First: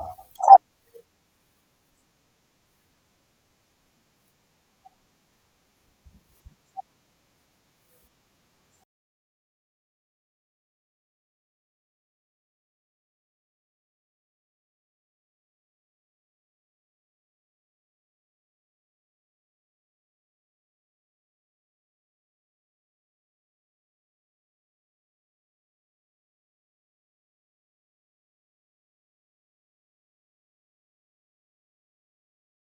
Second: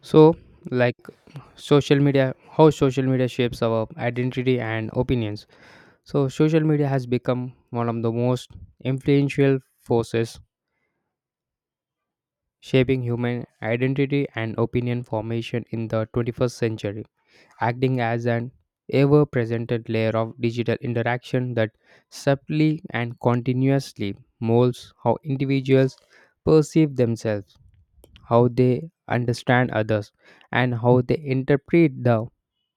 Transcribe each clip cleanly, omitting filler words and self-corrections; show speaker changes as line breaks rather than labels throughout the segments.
So, like social media, how social media shapes our identity and opinions. So, social media has become one of the most influential forces shaping human identity and opinion formation in the 21st century, acting as an ever present layer of digital interaction that subtly and continuously molds how individuals perceive themselves, how they understand others, and how they interpret the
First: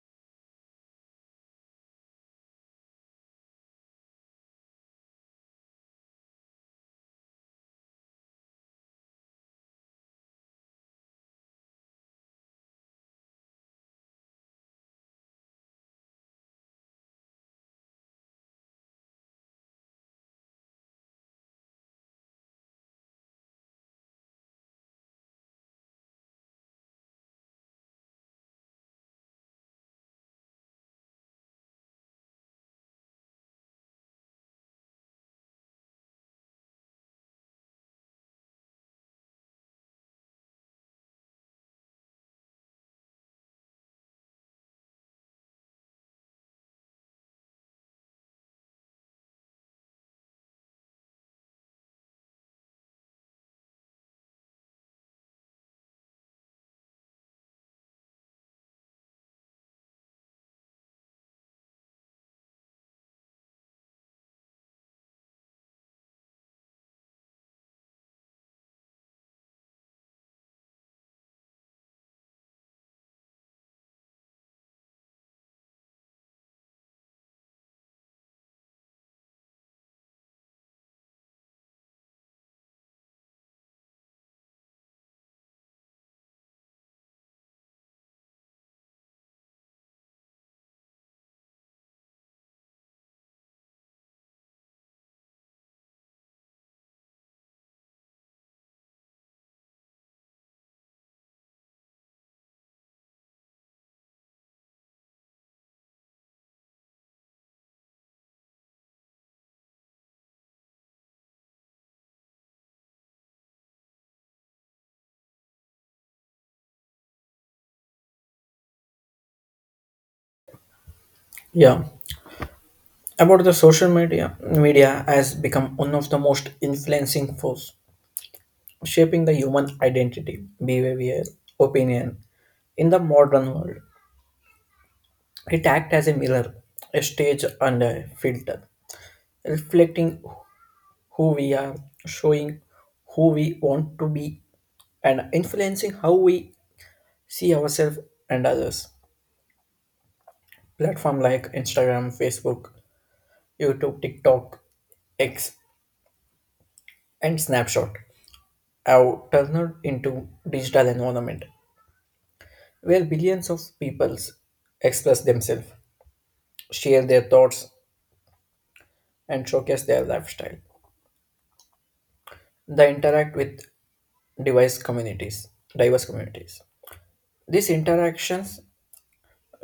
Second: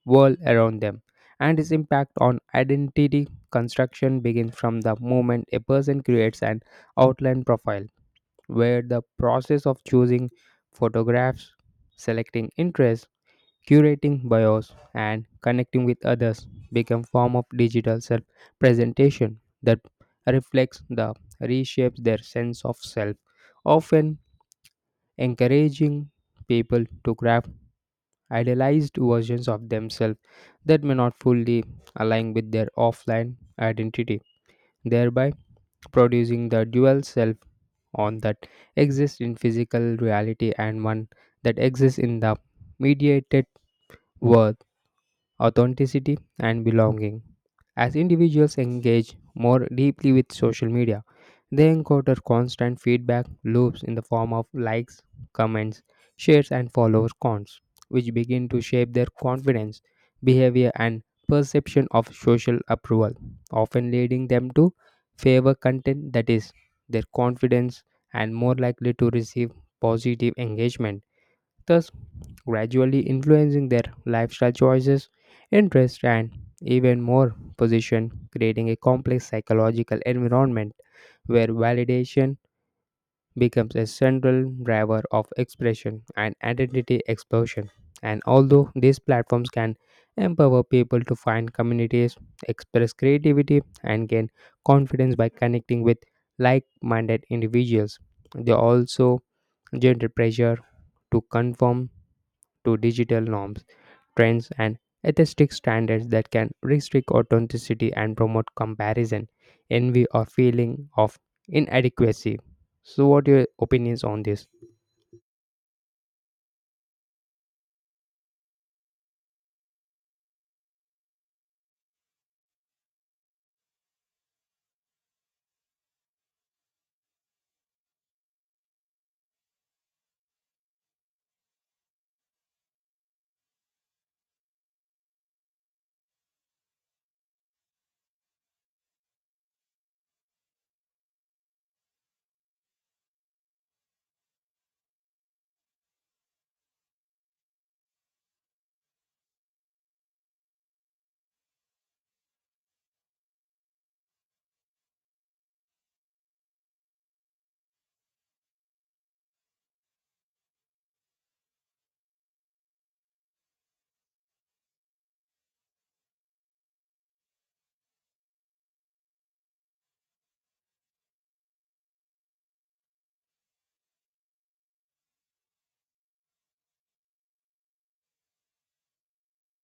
world around them, and its impact on identity construction begins from the moment a person creates an outline profile, where the process of choosing photographs, selecting interests, curating bios, and connecting with others become form of digital self-presentation that reflects the reshapes their sense of self, often encouraging people to craft idealized versions of themselves that may not fully align with their offline identity, thereby producing the dual self on that exists in physical reality and one that exists in the mediated world authenticity, and belonging. As individuals engage more deeply with social media, they encounter constant feedback loops in the form of likes, comments, shares, and follower counts, which begin to shape their confidence, behavior, and perception of social approval, often leading them to favor content that is their confidence and more likely to receive positive engagement thus gradually influencing their lifestyle choices, interests, and even more position, creating a complex psychological environment where validation becomes a central driver of expression and identity explosion. And although these platforms can empower people to find communities, express creativity, and gain confidence by connecting with like minded individuals, they also generate pressure to conform to digital norms, trends, and atheistic standards that can restrict authenticity and promote comparison, envy, or feeling of inadequacy. So, what your opinions on this?
Yeah, about the social media, media has become one of the most influencing force shaping the human identity, behavior, opinion in the modern world. It acts as a mirror, a stage and a filter, reflecting who we are, showing who we want to be, and influencing how we see ourselves and others. Platform like Instagram, Facebook, YouTube, TikTok, X, and Snapshot have turned into digital environment where billions of peoples express themselves, share their thoughts, and showcase their lifestyle. They interact with device communities, diverse communities. These interactions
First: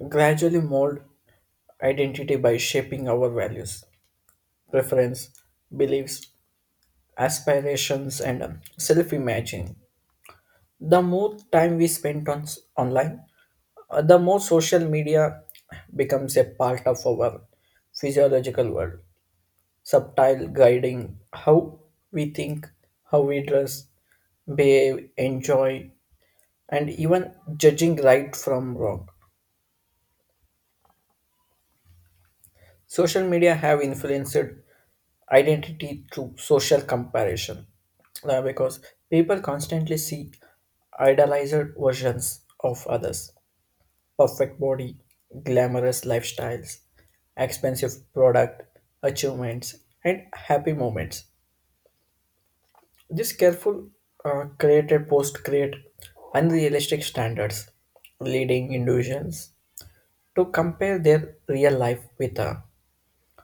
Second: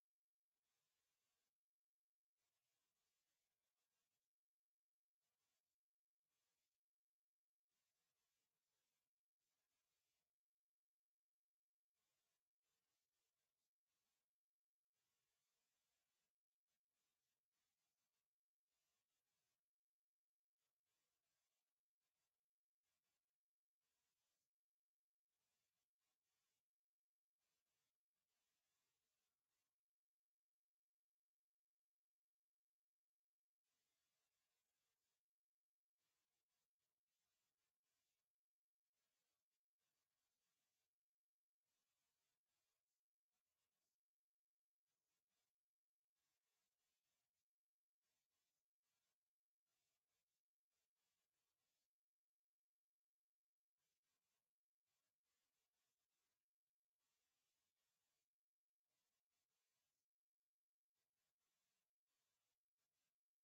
gradually mold identity by shaping our values, preference, beliefs, aspirations, and self imaging. The more time we spend on online, the more social media becomes a part of our physiological world, subtle guiding how we think, how we dress, behave, enjoy, and even judging right from wrong. Social media have influenced identity through social comparison because people constantly seek idealized versions of others, perfect body, glamorous lifestyles, expensive product, achievements, and happy moments. This careful created post create unrealistic standards, leading individuals to compare their real life with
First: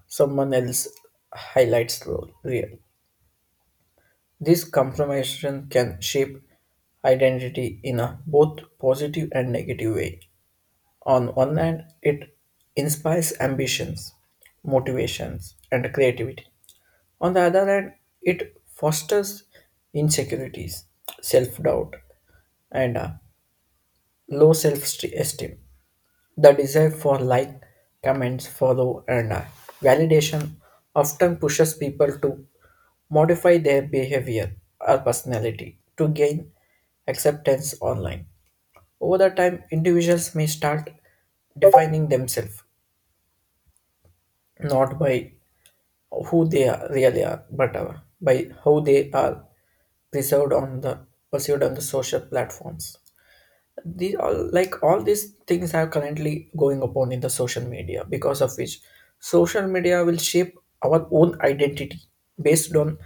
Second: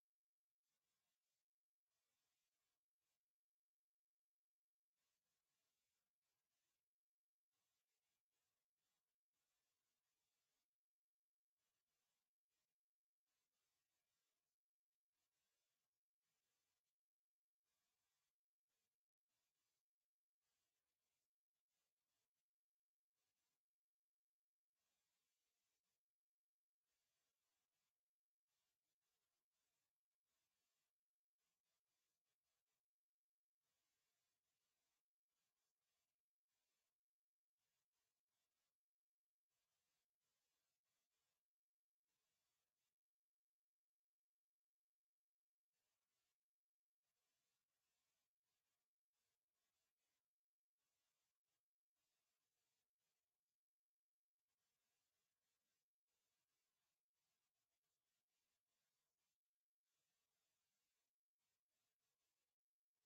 someone else highlights real. This compromise can shape identity in a both positive and negative way. On one hand, it inspires ambitions, motivations, and creativity. On the other hand, it fosters insecurities, self doubt, and low self esteem. The desire for like, comments, follow, and validation often pushes people to modify their behavior or personality to gain acceptance online. Over the time, individuals may start defining themselves not by who they are, really are, but by how they are preserved on the perceived on the social platforms. These all like all these things are currently going upon in the social media because of which social media will shape our own identity based on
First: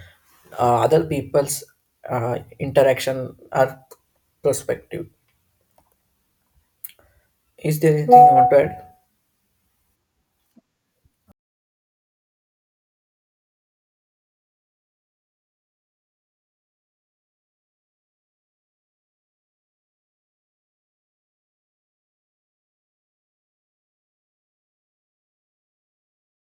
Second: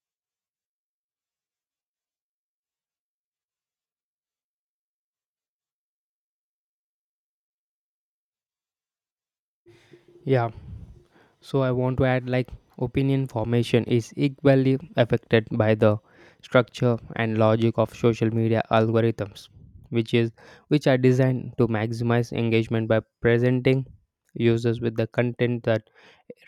other people's interaction or perspective. Is there anything you want to add?
Yeah, so I want to add like opinion formation is equally affected by the structure and logic of social media algorithms, which is which are designed to maximize engagement by presenting users with the content that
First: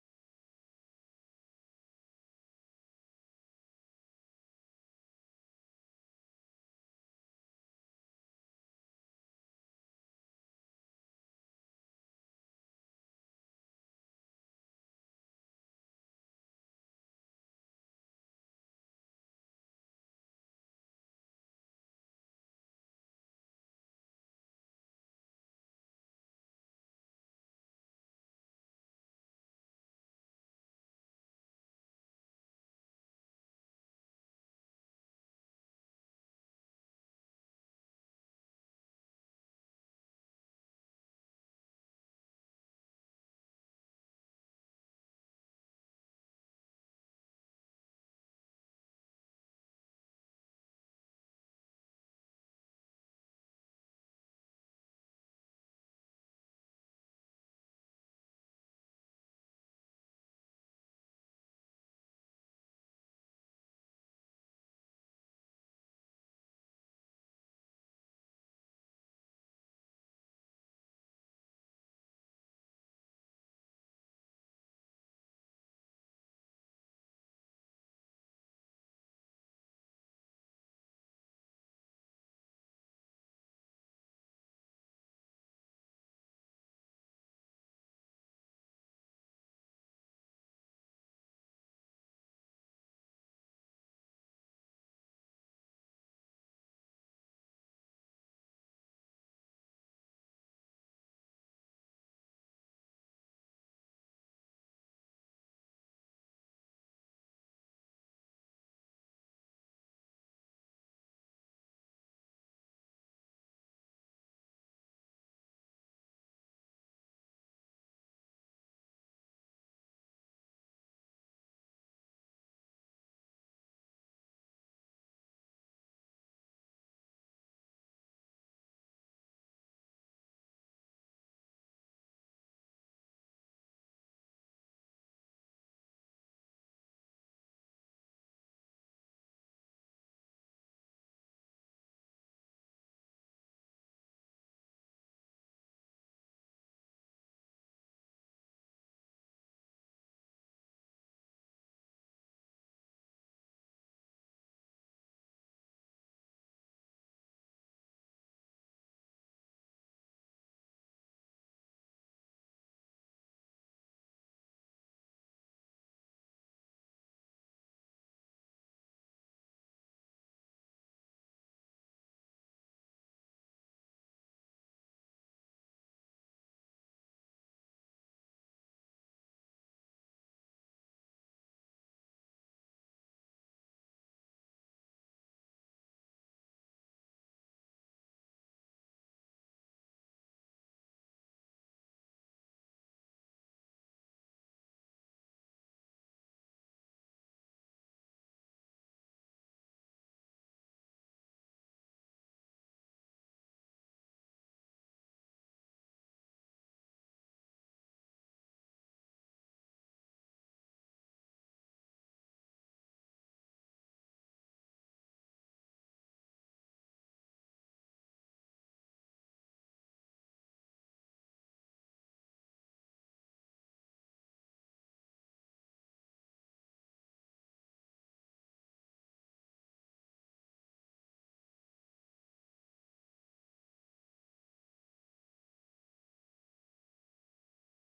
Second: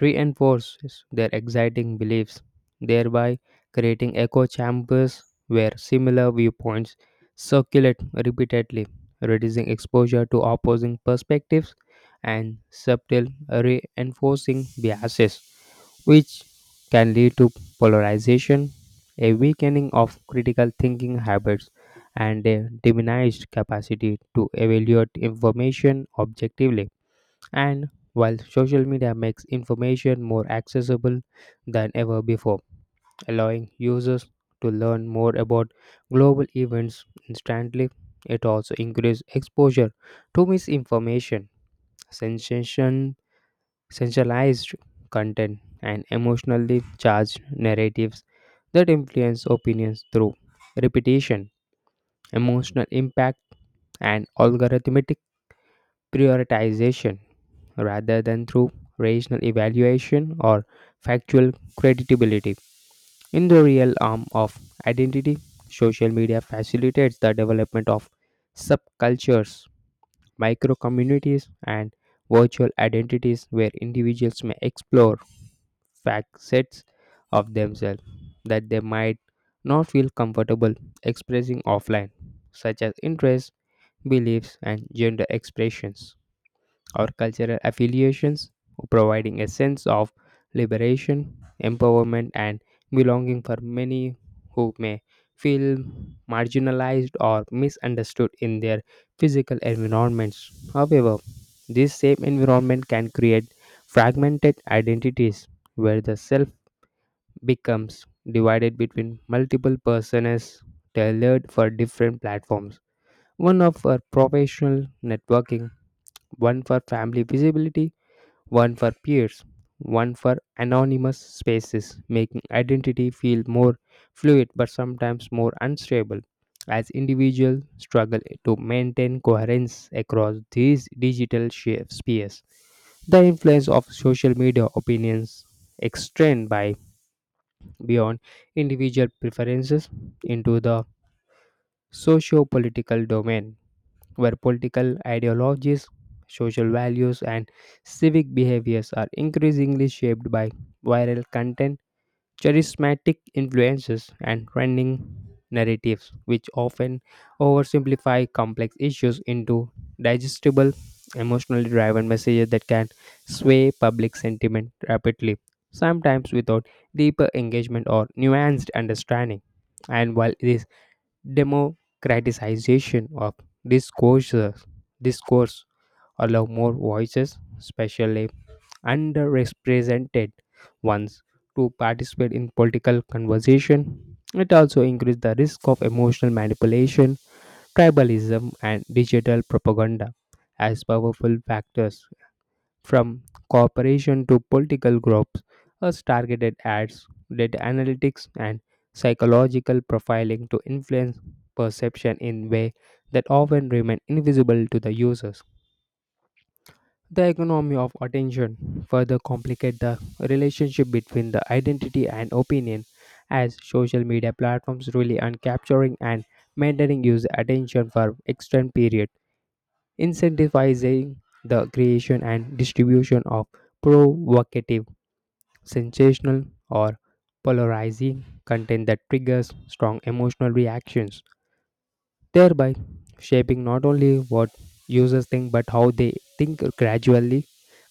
reinforces their exciting beliefs, thereby creating echo chambers where similar viewpoints circulate repeatedly, reducing exposure to opposing perspectives and subtle reinforcing biases, which can lead to polarization, a weakening of critical thinking habits, and a diminished capacity to evaluate information objectively. And while social media makes information more accessible than ever before, allowing users to learn more about global events instantly, it also increases exposure to misinformation, sensation, sensationalized content, and emotionally charged narratives that influence opinions through repetition, emotional impact, and algorithmic prioritization, rather than through rational evaluation or factual credibility. In the real arm of identity, social media facilitates the development of subcultures, micro communities, and virtual identities where individuals may explore facets of themselves that they might not feel comfortable expressing offline, such as interests, beliefs, and gender expressions, or cultural affiliations, providing a sense of liberation, empowerment, and belonging for many who may feel marginalized or misunderstood in their physical environments. However, this same environment can create fragmented identities where the self becomes divided between multiple personas tailored for different platforms, one of for professional networking, one for family visibility, one for peers, one for anonymous spaces, making identity feel more fluid but sometimes more unstable. As individuals struggle to maintain coherence across these digital spheres, the influence of social media opinions extend by beyond individual preferences into the socio-political domain where political ideologies, social values, and civic behaviors are increasingly shaped by viral content, charismatic influences, and trending narratives, which often oversimplify complex issues into digestible, emotionally driven messages that can sway public sentiment rapidly, sometimes without deeper engagement or nuanced understanding. And while this democratization of discourses discourse allow more voices, especially underrepresented ones, to participate in political conversation, it also increases the risk of emotional manipulation, tribalism, and digital propaganda as powerful factors from corporation to political groups, as targeted ads, data analytics, and psychological profiling to influence perception in ways that often remain invisible to the users. The economy of attention further complicates the relationship between the identity and opinion, as social media platforms rely on capturing and maintaining user attention for extended periods, incentivizing the creation and distribution of provocative, sensational, or polarizing content that triggers strong emotional reactions, thereby shaping not only what users think but how they think, gradually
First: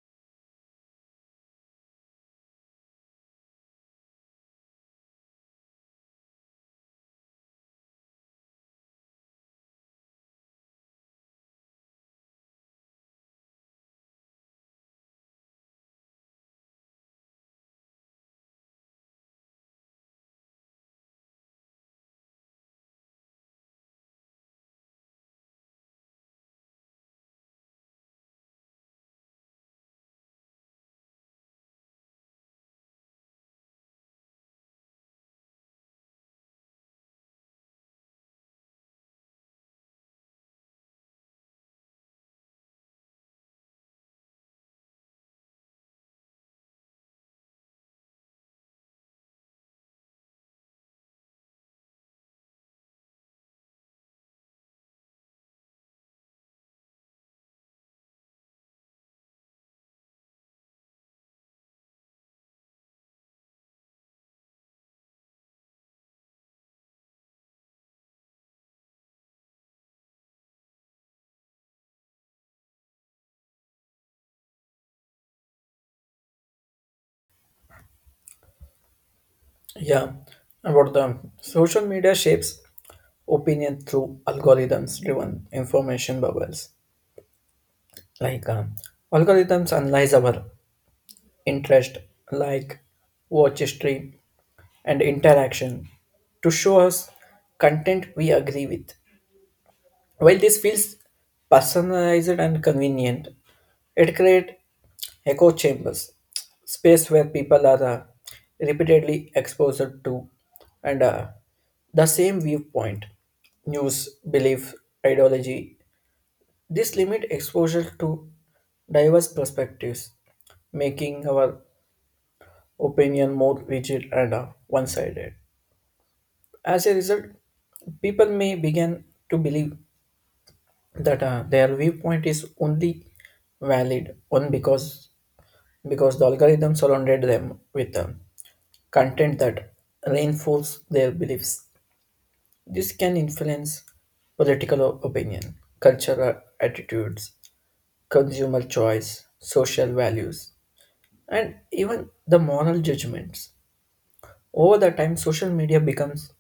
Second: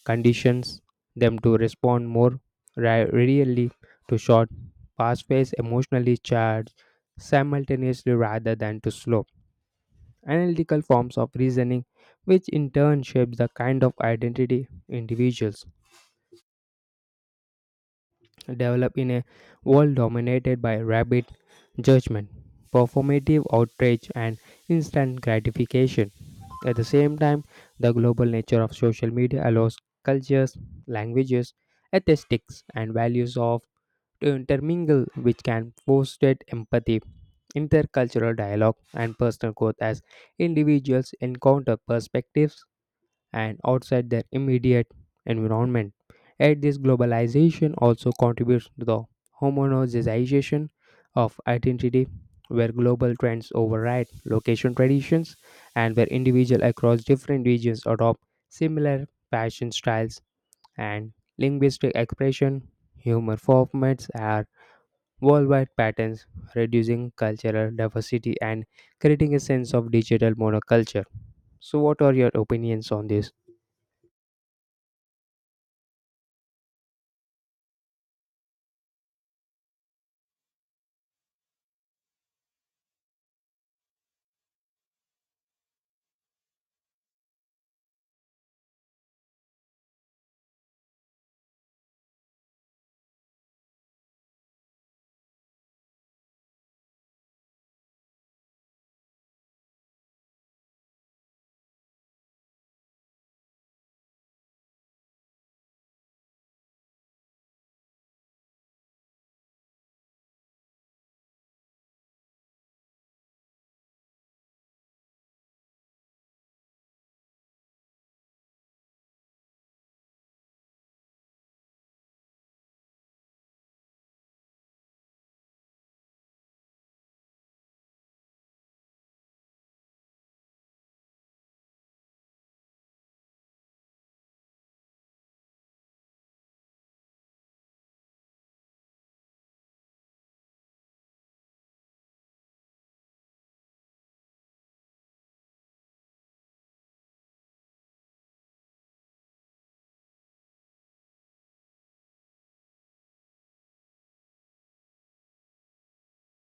conditions them to respond more readily to short, fast-paced, emotionally charged simultaneously rather than to slow analytical forms of reasoning, which in turn shapes the kind of identity individuals develop in a world dominated by rapid judgment, performative outrage, and instant gratification. At the same time, the global nature of social media allows cultures, languages, ethics, and values of to intermingle, which can foster empathy, intercultural dialogue, and personal growth as individuals encounter perspectives and outside their immediate environment. Yet, this globalization also contributes to the homogenization of identity, where global trends override location traditions and where individuals across different regions adopt similar fashion styles and linguistic expression. Humor formats are worldwide patterns, reducing cultural diversity and creating a sense of digital monoculture. So, what are your opinions on this?
Yeah, and what the social media shapes opinion through algorithms-driven information bubbles. Like uh, algorithms analyze our interest, like watch history and interaction, to show us content we agree with. While this feels personalized and convenient, it creates echo chambers, space where people are repeatedly exposed to and the same viewpoint, news, belief, ideology. This limit exposure to diverse perspectives, making our opinion more rigid and one-sided. As a result, people may begin to believe that their viewpoint is only valid on because the algorithm surrounded them with content that reinforce their beliefs. This can influence political opinion, cultural attitudes, consumer choice, social values, and even the moral judgments. Over the time, social media becomes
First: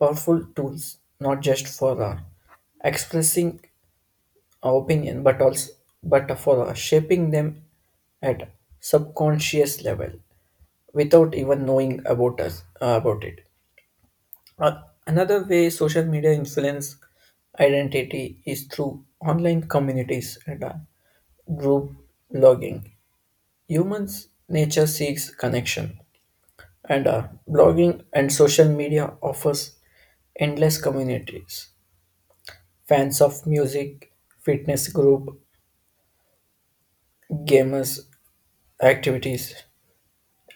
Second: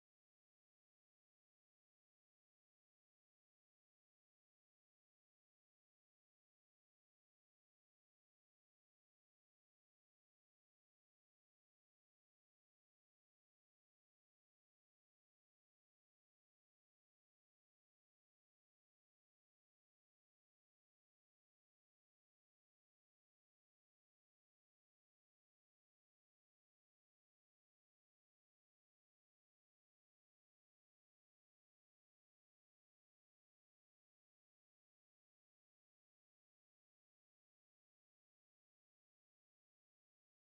powerful tools not just for expressing opinion, but also but for shaping them at subconscious level without even knowing about us about it. Uh, Another way social media influence identity is through online communities and group blogging. Humans nature seeks connection and blogging and social media offers endless communities, fans of music, fitness group, gamers, activities,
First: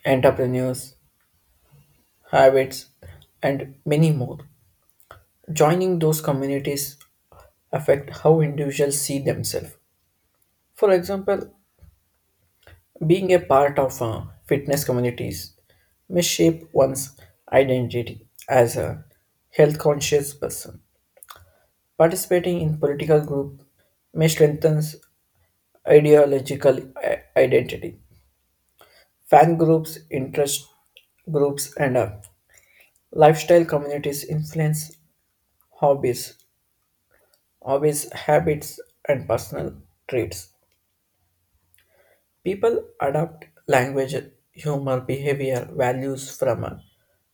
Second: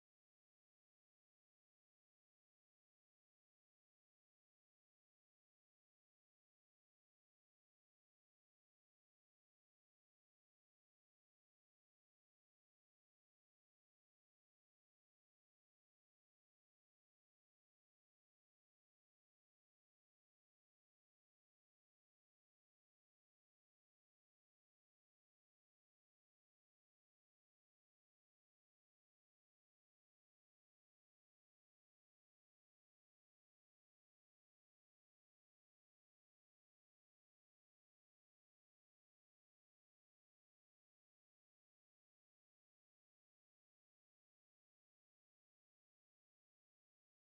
entrepreneurs, habits, and many more. Joining those communities affect how individuals see themselves. For example, being a part of fitness communities may shape one's identity as a health conscious person. Participating in political group may strengthen ideological identity. Fan groups, interest groups, and lifestyle communities influence hobbies, hobbies, habits, and personal traits. People adopt language, humor, behavior, values from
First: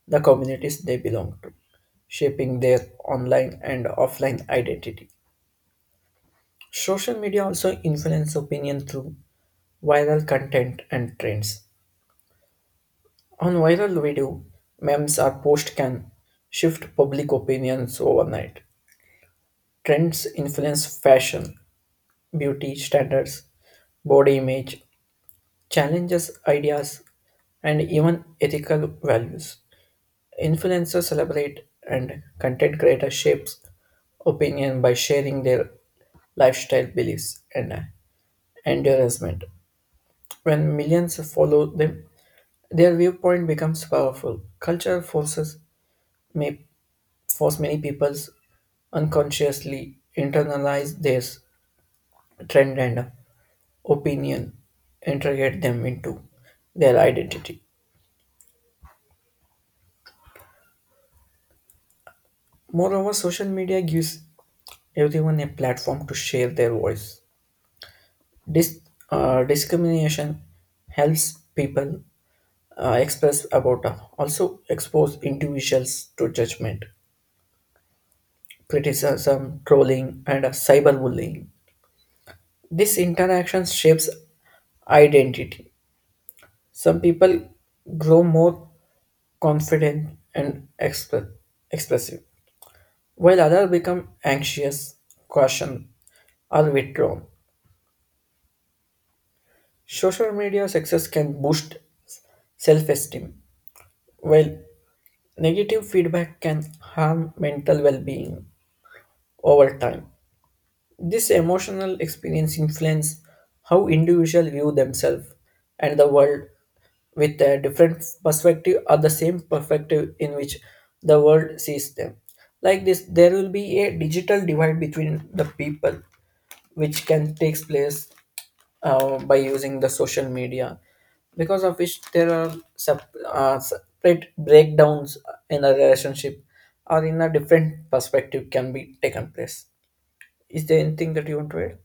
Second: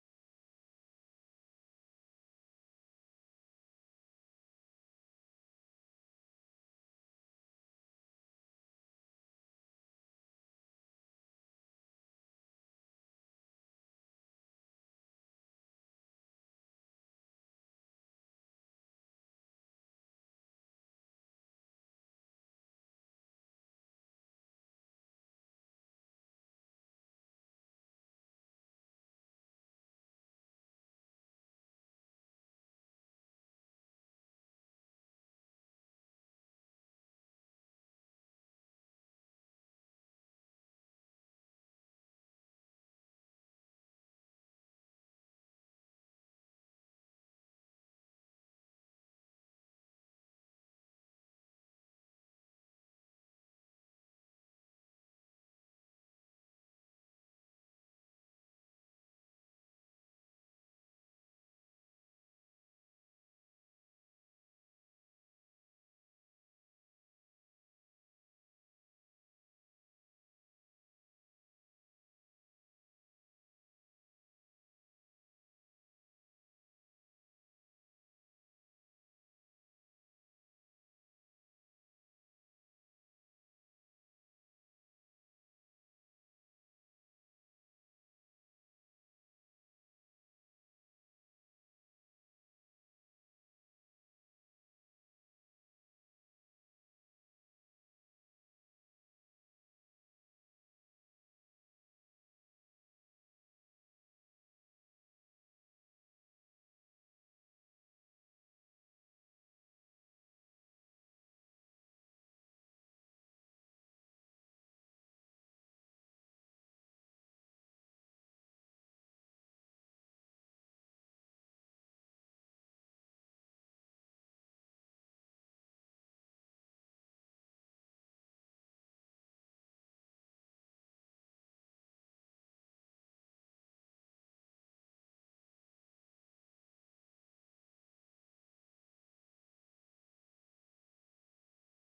the communities they belong to, shaping their online and offline identity. Social media also influence opinion through viral content and trends. On viral video, memes or posts can shift public opinions overnight. Trends influence fashion, beauty standards, body image, challenges ideas, and even ethical values. Influencers celebrate and content creators shapes opinion by sharing their lifestyle beliefs and endorsement. When millions follow them, their viewpoint becomes powerful. Cultural forces may force many people unconsciously internalize their trend and opinion, integrate them into their identity. Moreover, social media gives everyone a platform to share their voice. Dis- Discrimination helps people express about, also expose individuals to judgment, criticism, trolling, and cyberbullying. This interaction shapes identity. Some people grow more confident and expressive, while others become anxious, caution, or withdrawn. Social media success can boost self esteem, while negative feedback can harm mental well being over time. This emotional experience influences how individuals view themselves and the world with a different perspective or the same perspective in which the world sees them. Like this, there will be a digital divide between the people, which can take place by using the social media, because of which there are separate breakdowns in a relationship or in a different perspective can be taken place. Is there anything that you want to add?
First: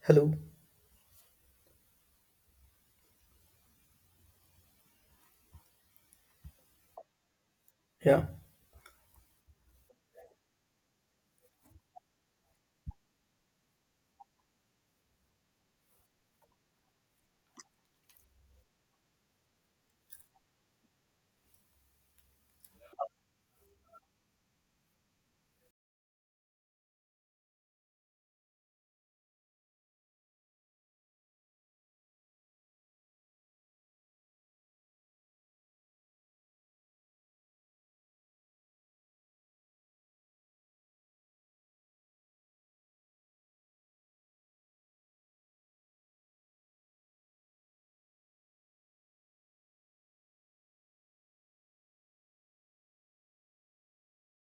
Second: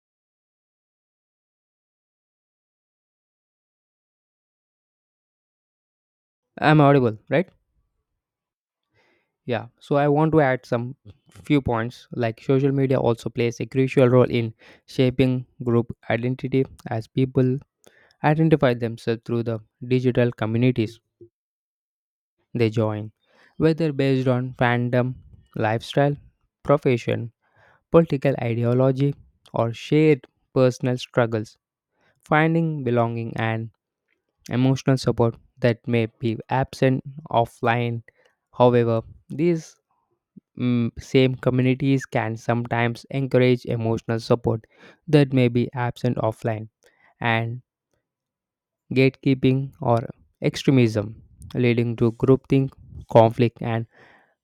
Hello?
I'm audible, right?
Yeah,
Yeah. So I want to add some few points like social media also plays a crucial role in shaping group identity as people identify themselves through the digital communities they join, whether based on fandom, lifestyle, profession, political ideology, or shared personal struggles. Finding belonging and emotional support that may be absent offline, however, these same communities can sometimes encourage emotional support that may be absent offline, and gatekeeping or extremism, leading to groupthink, conflict, and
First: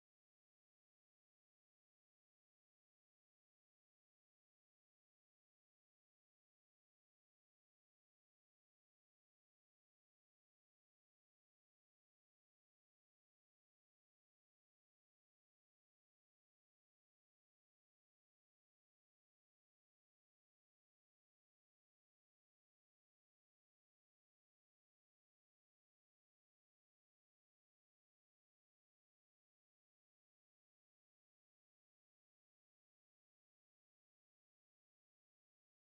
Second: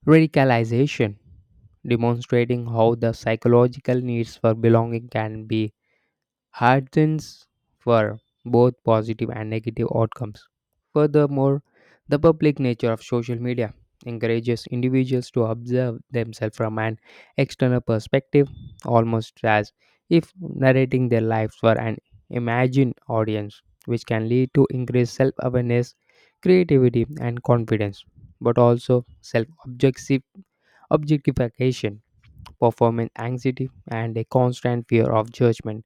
radicalization, demonstrating how the psychological needs for belonging can be headwinds for both positive and negative outcomes. Furthermore, the public nature of social media encourages individuals to observe themselves from an external perspective, almost as if narrating their lives for an imagined audience, which can lead to increased self awareness, creativity, and confidence, but also self objectification, performance anxiety, and a constant fear of judgment,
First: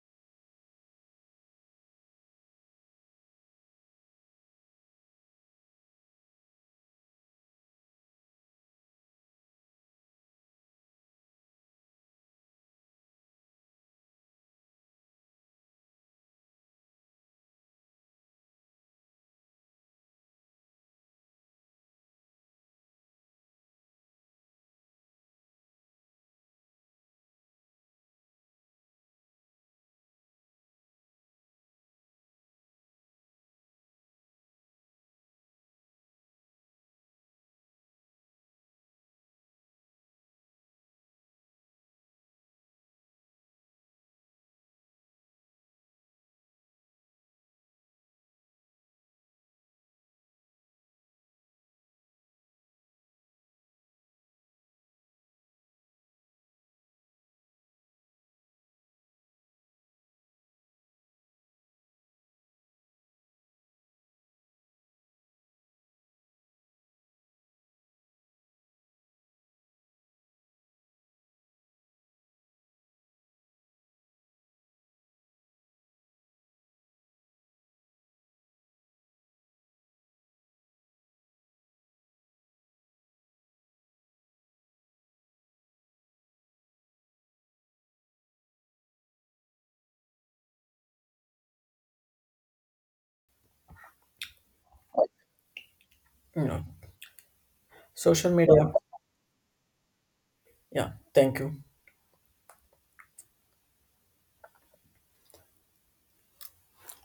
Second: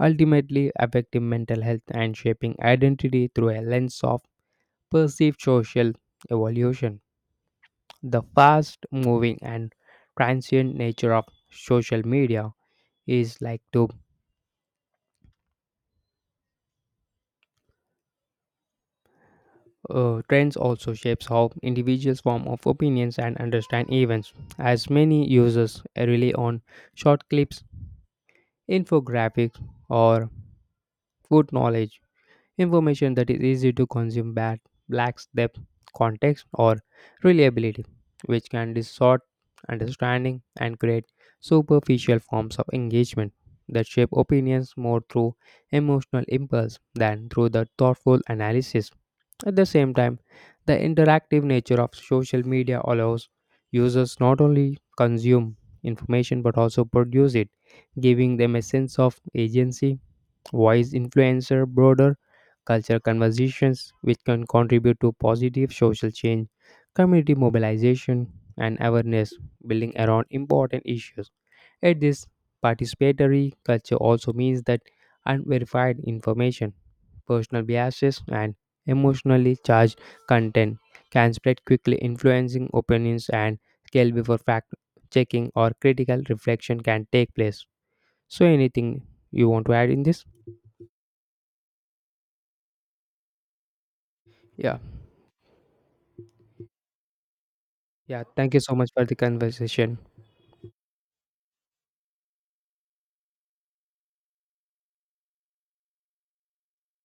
ultimately affecting mental health and shaping identity through a lens of perceived social evolution. The fast moving and transient nature of social media is like to trends also shapes how individuals form of opinions and understand events as many users rely on short clips, infographics, or food knowledge. Information that is easy to consume bad lacks depth, context, or reliability, which can distort understanding and create superficial forms of engagement that shape opinions more through emotional impulse than through the thoughtful analysis. At the same time, the interactive nature of social media allows users not only consume information but also produce it, giving them a sense of agency, voice, influencer broader cultural conversations, which can contribute to positive social change, community mobilization, and awareness building around important issues. At this participatory culture also means that unverified information, personal biases, and emotionally charged content can spread quickly, influencing opinions and scale before fact checking or critical reflection can take place. So anything you want to add in this? Yeah.
no,
Yeah,
social
thank you
media.
so much for the conversation.
Yeah, thank you.